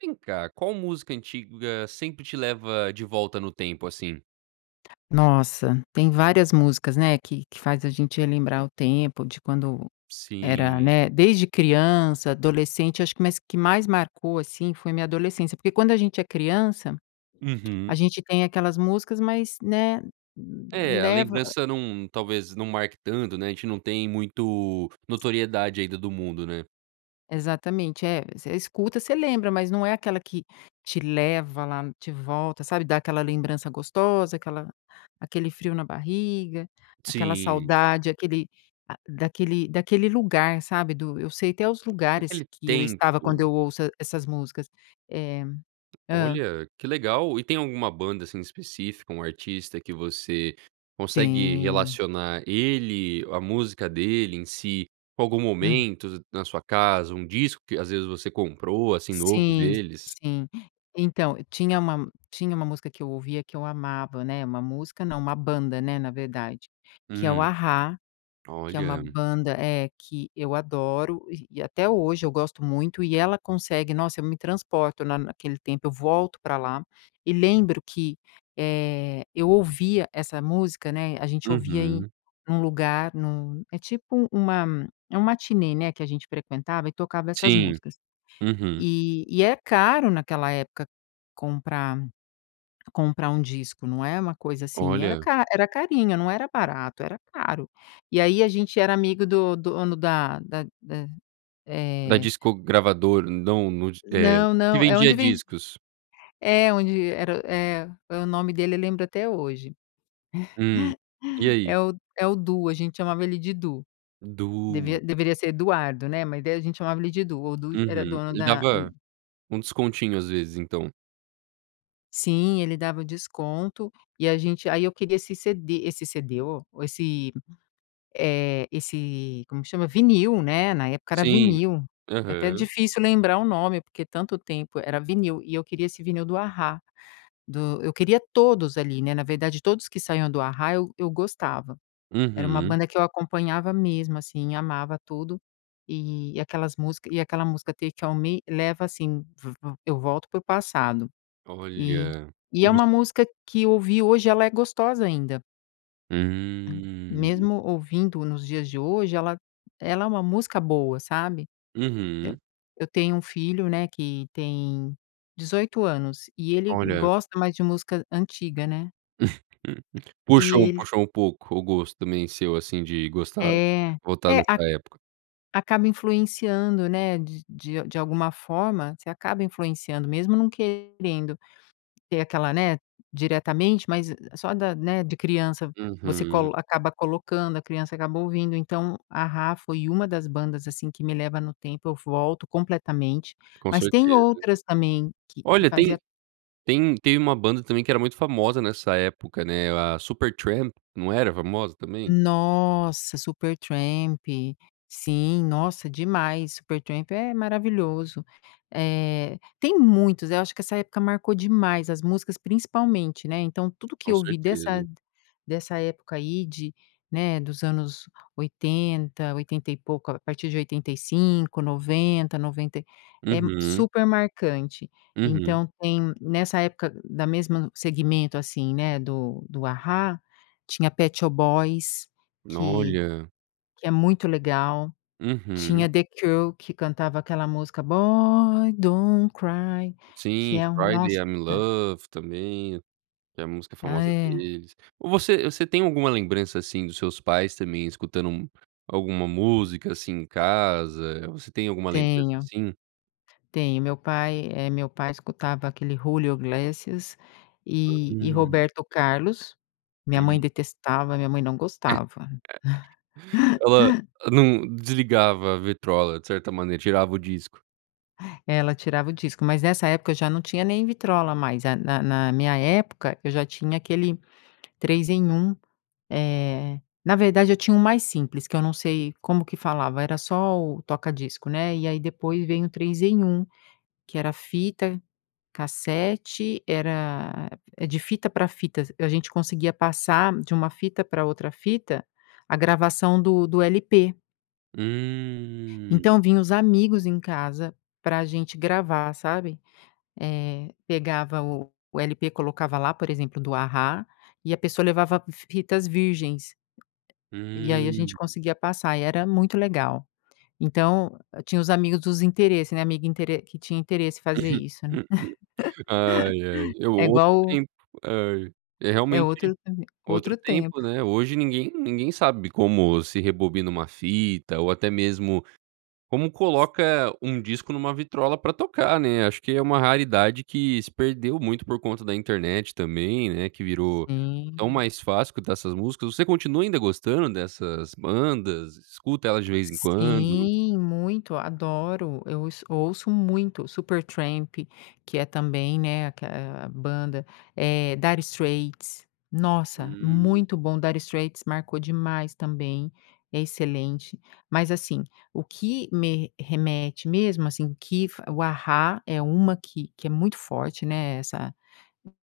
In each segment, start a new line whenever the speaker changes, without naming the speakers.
Vem cá, qual música antiga sempre te leva de volta no tempo, assim?
Nossa, tem várias músicas, né, que que faz a gente relembrar o tempo de quando era
Sim.
né, desde criança, adolescente. Eu acho que o que mais marcou, assim, foi a minha adolescência. Porque quando a gente é criança a
Uhum.
gente tem aquela música mais, né,
É, a
leva
lembrança não, talvez, não marque tanto, né. A gente não tem muito notoriedade ainda do mundo, né?
Exatamente. É, você escuta, você lembra. Mas não é aquela que te leva lá de volta, sabe, dá aquela lembrança gostosa, aquela aquele frio na barriga, aquela
Sim.
saudade, aquele a daquele daquele lugar, sabe, do eu sei até os lugares
Naquele
que eu estava quando
tempo.
eu ouço e essas músicas. É. Hã.
Olha, que legal. E tem alguma banda, assim, específica, um artista que você consegue
Tem.
relacionar ele, a música dele em si, com algum
Hum.
momento na sua casa, um disco que às vezes você comprou assim novo
Sim,
deles?
sim. Então, tinha uma tinha uma música que eu ouvia que eu amava, né, uma música, não, uma banda, né, na verdade, que é o
Hum,
A-Ha. Que é uma
Olha.
banda, eh, que eu adoro e até hoje eu gosto muito. E ela consegue nossa, eu me transporto na na naquele tempo, eu volto pra lá. E lembro que, eh, eu ouvia essa música, né, a gente ouvia em
Uhum.
num lugar num é tipo uma é uma matinê, né, que a gente frequentava e tocava essas
Sim,
músicas.
uhum.
E e é caro naquela época comprar comprar um disco, não é uma coisa assim. Era
Olha.
ca era carinho, não era barato, era caro. E aí a gente era amigo do do dono da da da,
Dá
eh
disco gravador, não eh,
Não,
nos que
não. É
vendia
onde vedi
discos.
é onde era é o nome dele eu lembro até hoje.
Hum. E aí?
É o é o Du, a gente chamava ele de Du.
O Du!
Deve deveria ser Eduardo, né, mas daí a gente chamava ele de Du. O Du era
Uhum,
dono
ele
da
dava um descontinho às vezes, então.
Sim, ele dava desconto e a gente aí eu queria esse cd esse cd, oh, esse, eh, esse como que chama? Vinil, né, na época era
Sim.
vinil. É até
Aham.
difícil lembrar o nome, porque tanto tempo, era vinil. E eu queria esse vinil do A-Ha, do eu queria todos ali, né, na verdade todos que saiam do A-Ha eu eu gostava. Era uma
Uhum.
banda que eu acompanhava mesmo assim, e amava tudo e e aquelas música e aquela música Take on me, leva assim, pr v eu volto pro passado, e
Olha.
e
E
é
voc
uma música que eu ouvi hoje e ela é gostosa ainda.
Hum.
Mesmo ouvindo nos dias de hoje ela ela é uma música boa, sabe, eh,
Uhum.
eu tenho um filho, né, que tem 18 anos e ele
Olha.
gosta mais de música antiga, né
Puxou,
e ele
puxou um pouco o gosto também, seu, assim, de gostar
É,
voltar
é. A
nessa época.
acaba influenciando, né, de de de alguma forma, você acaba influenciando, mesmo não querendo ter aquela, né, diretamente, mas e só da né, de criança, você
Uhum.
colo acaba colocando, a criança acaba ouvindo, então, A-Ha foi uma das bandas, assim, que me leva no tempo, eu volto completamente,
Com
mas tem
certeza.
outras também que que
Olha, tem
fazia
tem tem uma banda também que era muito famosa nessa época, né, era Supertramp, não era famosa também?
Nossa, Supertramp, sim. Nossa, demais, Supertramp é maravilhoso. Eh, tem muitos, eu acho que essa época marcou demais as músicas, principalmente né, então, tudo o que
Com
eu vi dessa
certeza.
dessa época aí de né, dos anos, 80, oitenta e pouco, a partir de 85, 90, 90 e é
Uhum.
super marcante.
Uhum.
Então, tem nessa época, da mesmo segmento, assim, né, do do A-Ha tinha Pet Shop Boys
N
que
olha.
que é muito legal,
Uhum.
tinha The Cure que cantava aquela música Boy don't cry, que
Sim,
é um
Friday
nossa
I’m in Love também, que é a música
Ah,
famosa
é.
deles. Você você tem alguma lembrança, assim, dos seus pais também escutando alguma música, assim, em casa? Você tem alguma lembrança,
Tenho,
assim?
tenho. Meu pai, eh, meu pai escutava aquele Julio Iglesias
Hã,
e e
hum.
Roberto Carlos, minha mãe
Hum.
detestava, minha mãe não gostava.
Ela não desligava a vitrola, de certa maneira tirava o disco.
É, ela tirava o disco, mas nessa época eu já não tinha nem vitrola mais, eh, na na na minha época, eu já tinha aquele 3 em 1. Eh, na verdade, eu tinha um mais simples, que eu não sei como que falava, era só o toca disco, né. E aí, depois vem o 3 em 1, que era fita cassete, era a de fita pra fitas, a gente conseguia passar de uma fita pra outra fita a gravação do do LP.
Hum!
Então, vinha uns amigos em casa para a gente gravar, sabe. Eh, pegava o o LP, colocava lá, por exemplo, do A-ha e pessoa levava fitas virgens. E aí, a gente
Hum!
conseguia passar e era muito legal. Então, tinha os amigos dos interesses, né, amiga intere que tinha interesse em fazer isso, né.
Ai, ai, é
É
outro
igual
tempo, ai, é
É
realmente
outro havia
outro
outro tempo.
tempo, né? Hoje ninguém ninguém sabe como se rebobina uma fita ou até mesmo como coloca um disco numa vitrola pra tocar, né. Acho que é uma raridade que se perdeu muito por conta da internet também, né, que virou tão
Sim.
mais fácil escutar essas músicas. Você continua ainda gostando dessas bandas? Escuta elas de vez em quando?
Sim! Muito! Adoro! Eu ouço ouço muito o Supertramp, que é também, né, aque eh, a banda, eh, Dire Straits. Nossa!
Hum.
Muito bom! Dire Straits marcou demais também, é excelente. Mas, assim, o que me remete mesmo, assim, que fo o A-ha é uma que que é muito forte, né, essa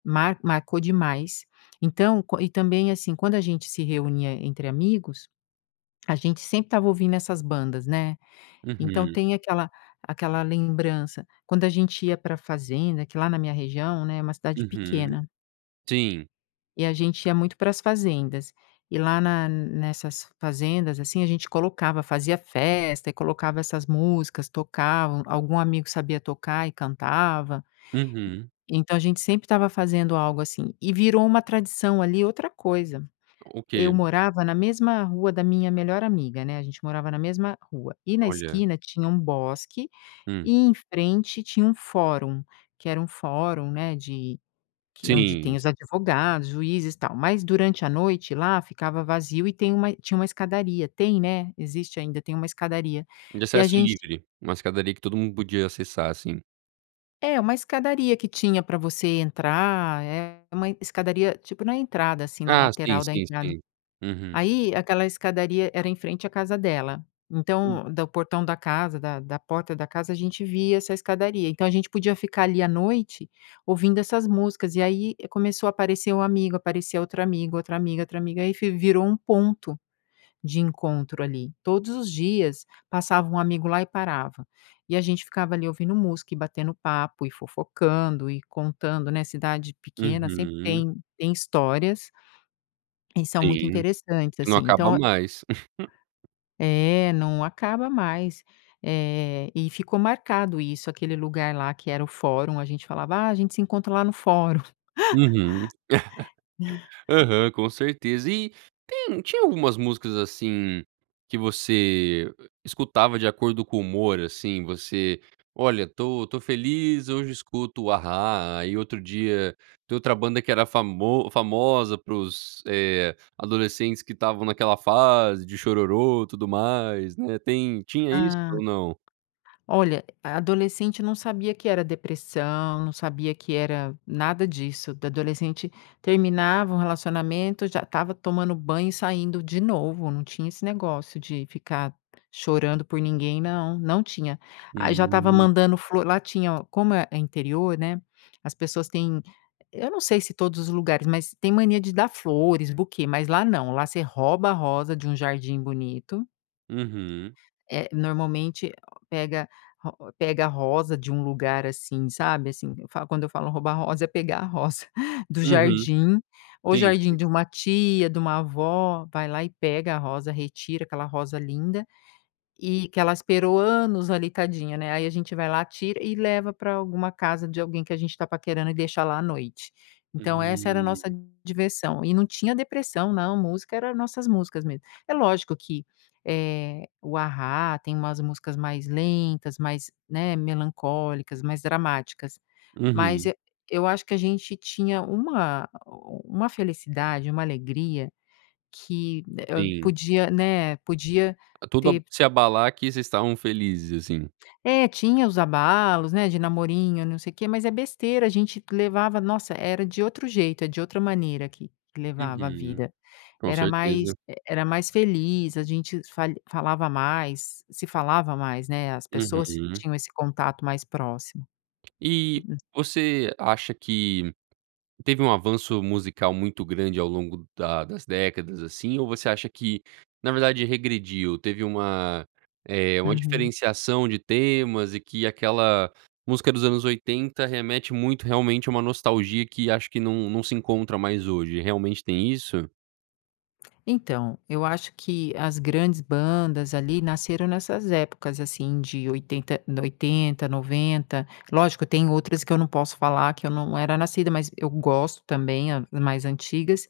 mar marcou demais. Então, quan e também, assim, quando a gente se reunia entre amigos, a gente sempre estava ouvindo essas bandas, né. Então,
Uhum.
tem aquela aquela lembrança. Quando a gente ia pra fazenda que lá na minha região, né, é uma cidade
Uhum.
pequena.
Sim!
E a gente ia muito para as fazendas, e lá na nessas fazendas, assim, a gente colocava fazia festa e colocava essas músicas, tocavam algum amigo sabia tocar e cantava.
Uhum.
Então, a gente sempre estava fazendo algo assim. E virou uma tradição ali outra coisa,
O
eu
que?
morava na mesma rua da minha melhor amiga, né, a gente morava na mesma rua, e na
Olha.
esquina tinha um bosque
Hum.
e em frente tinha um fórum, que era um fórum, né, de que onde tem
Sim!
os advogados, juízes e tal. Mas, durante à noite, lá ficava vazio e tem uma tinha uma escadaria tem, né, existe ainda, tem uma escadaria
De
e a
acesso
gente
livre, uma escadaria que todo mundo podia acessar, assim.
É, uma escadaria que tinha pra você entrar, é uma escadaria, tipo, na entrada, assim, na
Ah, sim,
lateral da
sim,
entrada.
sei. Uhum.
Aí, aquela escadaria era em frente à casa dela.
Hum.
Então, do portão da casa, da da porta da casa, a gente via essa escadaria. Então, a gente podia ficar ali à noite, ouvindo essas músicas e aí, começou a aparecer um amigo, aparecia outro amigo, outra amiga, outra amiga e aí fe virou um ponto de encontro ali, todos os dias passava um amigo lá e parava. E a gente ficava ali ouvindo música, e batendo papo, e fofocando e contando né, cidade pequena sempre
Uhum.
tem tem histórias e são muito
Sim,
interessantes,
que não
assim,
acaba
então é
mais.
É, não acaba mais, eh, e ficou marcado isso, aquele lugar lá, que era o fórum, a gente falava: "Ah, a gente se encontra lá no fórum".
Uhum. Aham, com certeza. E tem tinha algumas músicas, assim, que você, eh, escutava de acordo com o humor, assim, você: "Olha, tô tô feliz, hoje escuto A-ha". E outro dia, tem outra banda que era famo famosa para os, eh, adolescentes que estavam naquela fase de chororô e tudo mais, né, tem tinha isso
Hã.
ou não?
Olha, a adolescente não sabia que era depressão, não sabia que era nada disso da adolescente terminava um relacionamento, já estava tomando banho e saindo de novo. Não tinha esse negócio de ficar chorando por ninguém não, não tinha. Aí, já estava
Aí
mandando
e
flor lá tinha como é é interior, né, as pessoas têm, eu não sei se todos os lugares, mas tem mania de dar flores, buquê, mas lá não, lá você rouba a rosa de um jardim bonito
Uhum.
É, normalmente pega ro pega rosa de um lugar, assim, sabe, assim. Eu fa quando eu falo roubar rosa, é pegar a rosa do
Uhum.
jardim. Ou
Tem
jardim
esse
de uma tia, de uma avó vai lá e pega a rosa, retira aquela rosa linda e que ela esperou anos ali, tadinha, né. Aí, a gente vai lá, tira e leva pra alguma casa de alguém que a gente tá paquerando e deixa lá à noite. Então, essa era a nossa
Hum.
diversão e não tinha depressão não! Música era nossas músicas mesmo. É lógico que, eh, o A-ha tem umas músicas mais lentas, mais, né, melancólicas, mais dramáticas, mas
Uhum.
e eu acho que a gente tinha uma a o om uma felicidade, uma alegria, que né, hã, eh,
Sim.
podia, né, podia
Eh, tudo
ter
se abalar, que vocês estavam felizes, assim.
É, tinha os abalos, né, de namorinho e não sei quê, mas é besteira, a gente levava nossa era de outro jeito, eh, de outra maneira aqui que levava a
Uhum.
vida,
Com
era mais
certeza.
e era mais feliz, a gente falha falava mais se falava mais, né, as pessoas
Uhum.
tinham esse contato mais próximo.
E você acha que teve um avanço musical muito grande ao longo da das décadas, assim? Ou você acha que na verdade regrediu, teve uma, eh, uma
Uhum.
diferenciação de temas e que aquela música dos anos 80 remete muito, realmente a uma nostalgia, que acho que não não se encontra mais hoje. Realmente tem isso?
Então, eu acho que as grandes bandas, ali, nasceram nessas épocas assim de 80 de 80, 90. Lógico tem outras que eu não posso falar que eu não era nascida, mas eu gosto também, a mais antigas.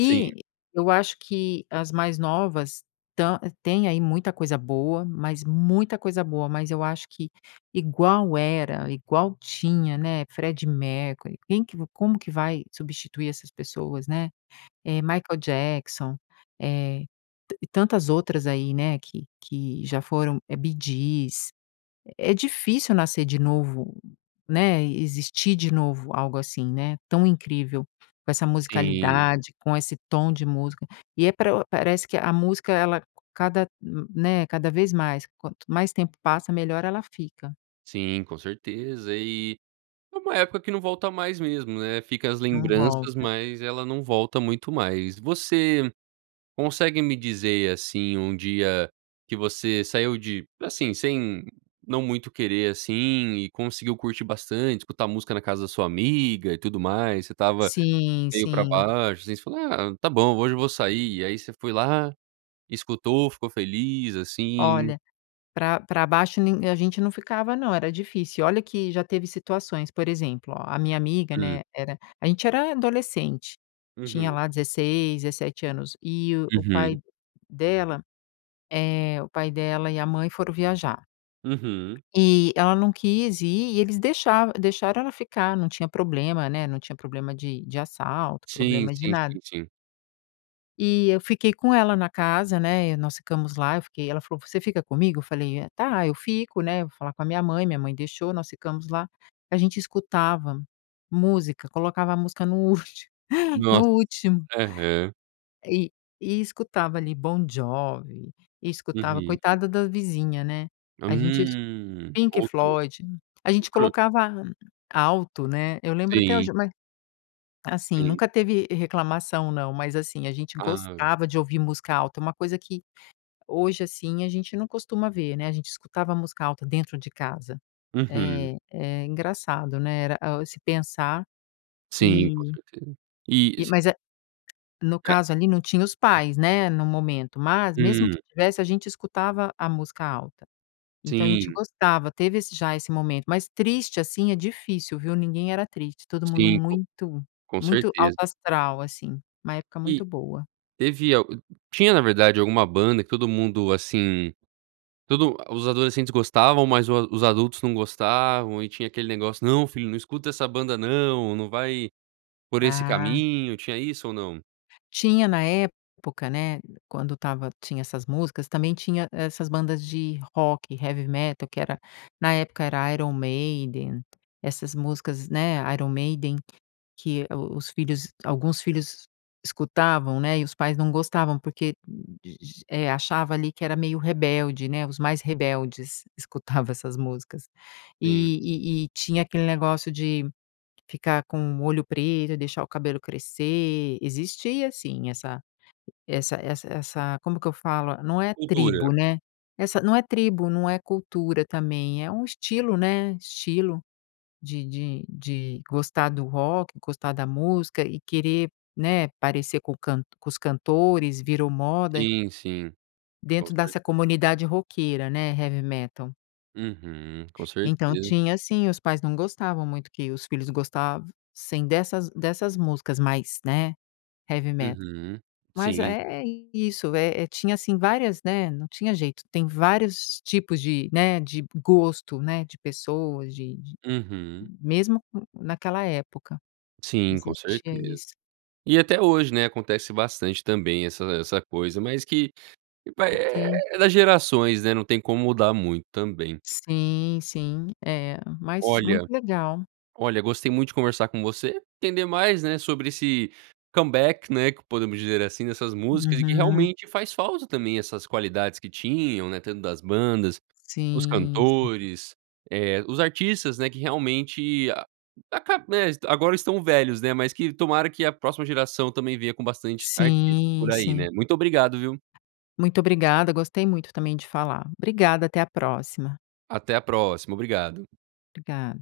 Sim.
eu acho que as mais novas, ta tem aí, muita coisa boa, mas muita coisa boa. Mas eu acho que, igual era, igual tinha, né, Freddie Mercury quem que como que vai substituir essas pessoas, né? Eh, Michael Jackson, eh, e ta tantas outras aí, né, que que já foram. Eh, Bee Gees. É difícil nascer de novo, né, existir de novo, algo assim, né, tão incrível, com essa
Sim.
musicalidade, com esse tom de música. E é pra parece que a música ela cada hum, né, cada vez mais quanto mais tempo passa melhor ela fica.
Sim, com certeza. E é uma época que não volta mais mesmo, né. Fica as
Não
lembranças,
volta.
mas ela não volta muito mais. Você consegue me dizer, assim, um dia que você saiu de, assim, sem não muito querer, assim, e conseguiu curtir bastante, escutar escutar música na casa da sua amiga e tudo mais. Você estava
Sim,
meio pra
sim.
baixo, assim, você falou: "Ah, está bom hoje eu vou sair" e aí você foi lá escutou, ficou feliz, assim.
Olha, pra pra baixo nin a gente não ficava não, era difícil. E olha que já teve situações. Por exemplo, ó, a minha amiga,
Hum.
né, era a gente era adolescente,
Uhum.
tinha lá 16, 17 anos. E o
Uhum.
pai dela, eh, o pai dela e a mãe foram viajar.
Uhum.
Eh, ela não quis ir, e eles deixava deixavam ela ficar, não tinha problemas, né, não tinha problema de de assalto,
Sim,
problema de
sim,
nada.
sim, sim.
E eu fiquei com ela na casa, né, e nós ficamos lá, eu fiquei, ela falou: "Você fica comigo?" Eu falei: "Eh, tá, eu fico, né, eu vou falar com a minha mãe." Minha mãe deixou, nós ficamos lá. A gente escutava música, colocava a música no último, no
Nossa!
último.
Aham.
E e escutava ali Bon Jovi e escutava
Uhum.
coitada da vizinha, né, a gente es
Hum.
Pink
Outro.
Floyd. A gente
Outro.
colocava alto, né. Eu lembro até
Sim.
hoje mas assim,
Sim.
nunca teve, eh, reclamação não, mas, assim a gente
Hã.
gostava de ouvir música alta, é uma coisa que hoje, assim, a gente não costuma ver, né, a gente escutava música alta dentro de casa.
Uhum.
É, é engraçado, né, era, oh, esse pensar
Sim, com
e
certeza. E,
e
cê
mas é no
Ah.
caso ali não tinha os pais, né, no momento, mas mesmo que
Hum.
tivesse, a gente escutava a música alta. Então a gente
Sim.
gostava, teve esse já esse momento. Mas triste, assim, é difícil, viu, ninguém era triste, todo mundo
Sim, co
muito
com
muito alto
certeza.
astral, assim, uma época
E
muito boa.
teve al tinha, na verdade, alguma banda que todo mundo, assim, todo ah, os adolescentes gostavam, mas o os adultos não gostavam e tinha aquele negócio: "Não, filho, não escuta essa banda não. Não vai por esse
Ah.
caminho". Tinha isso ou não?
Tinha na época, né, quando estava tinha essas músicas, também tinha essas bandas de rock, heavy metal que era na época era Iron Maiden, essas músicas, né, Iron Maiden, que o os filhos alguns filhos escutavam, né, e os pais não gostavam porque g eh, achava ali que era meio rebelde, né. Os mais rebeldes escutavam essas músicas.
Sim.
E e e tinha aquele negócio de ficar com o olho preto e deixar o cabelo crescer. Existia sim essa essa essa essa como que eu falo? Não é
Cultura.
tribo, né? Essa não é tribo, não é cultura também, é um estilo né, estilo de de de gostar do rock, gostar da música e querer, né, parecer com o cant com os cantores, virou moda
Sim, sim. Com
dentro dessa
certe
comunidade roqueira, né, heavy metal
Uhum, com
Então,
certeza.
tinha sim, os pais não gostavam muito que os filhos gostassem dessas dessas músicas mais, né, heavy metal.
Uhum.
Mas
Sim.
é é isso, eh eh, tinha assim várias, né, não tinha jeito. Tem vários tipos de, né, de gosto, né, de pessoas, de de
Uhum.
mesmo co naquela época
Sim, com
existia
certeza.
isso.
E até hoje, né, acontece bastante também essa essa coisa, mas que vai eh
Sim.
é das gerações, né, não tem como mudar muito também.
Sim, sim, é. Mas muito
Olha
legal.
olha, gostei muito de conversar com você, entender mais, né, sobre esse comeback, né, que podemos dizer, assim, dessas músicas e que
Uhum.
realmente faz falta também essas qualidades que tinham, né, dentro das bandas, os
Sim, sim.
cantores, eh, os artistas, né, que realmente a acab né, agora estão velhos, né. Mas que tomara que a próxima geração também venha com bastantes artistas por
Sim,
aí, né.
sim.
Muito obrigado, viu.
Muito obrigada, gostei muito, também, de falar. Obrigada, até à próxima.
Até a próxima, obrigado.
Obrigada.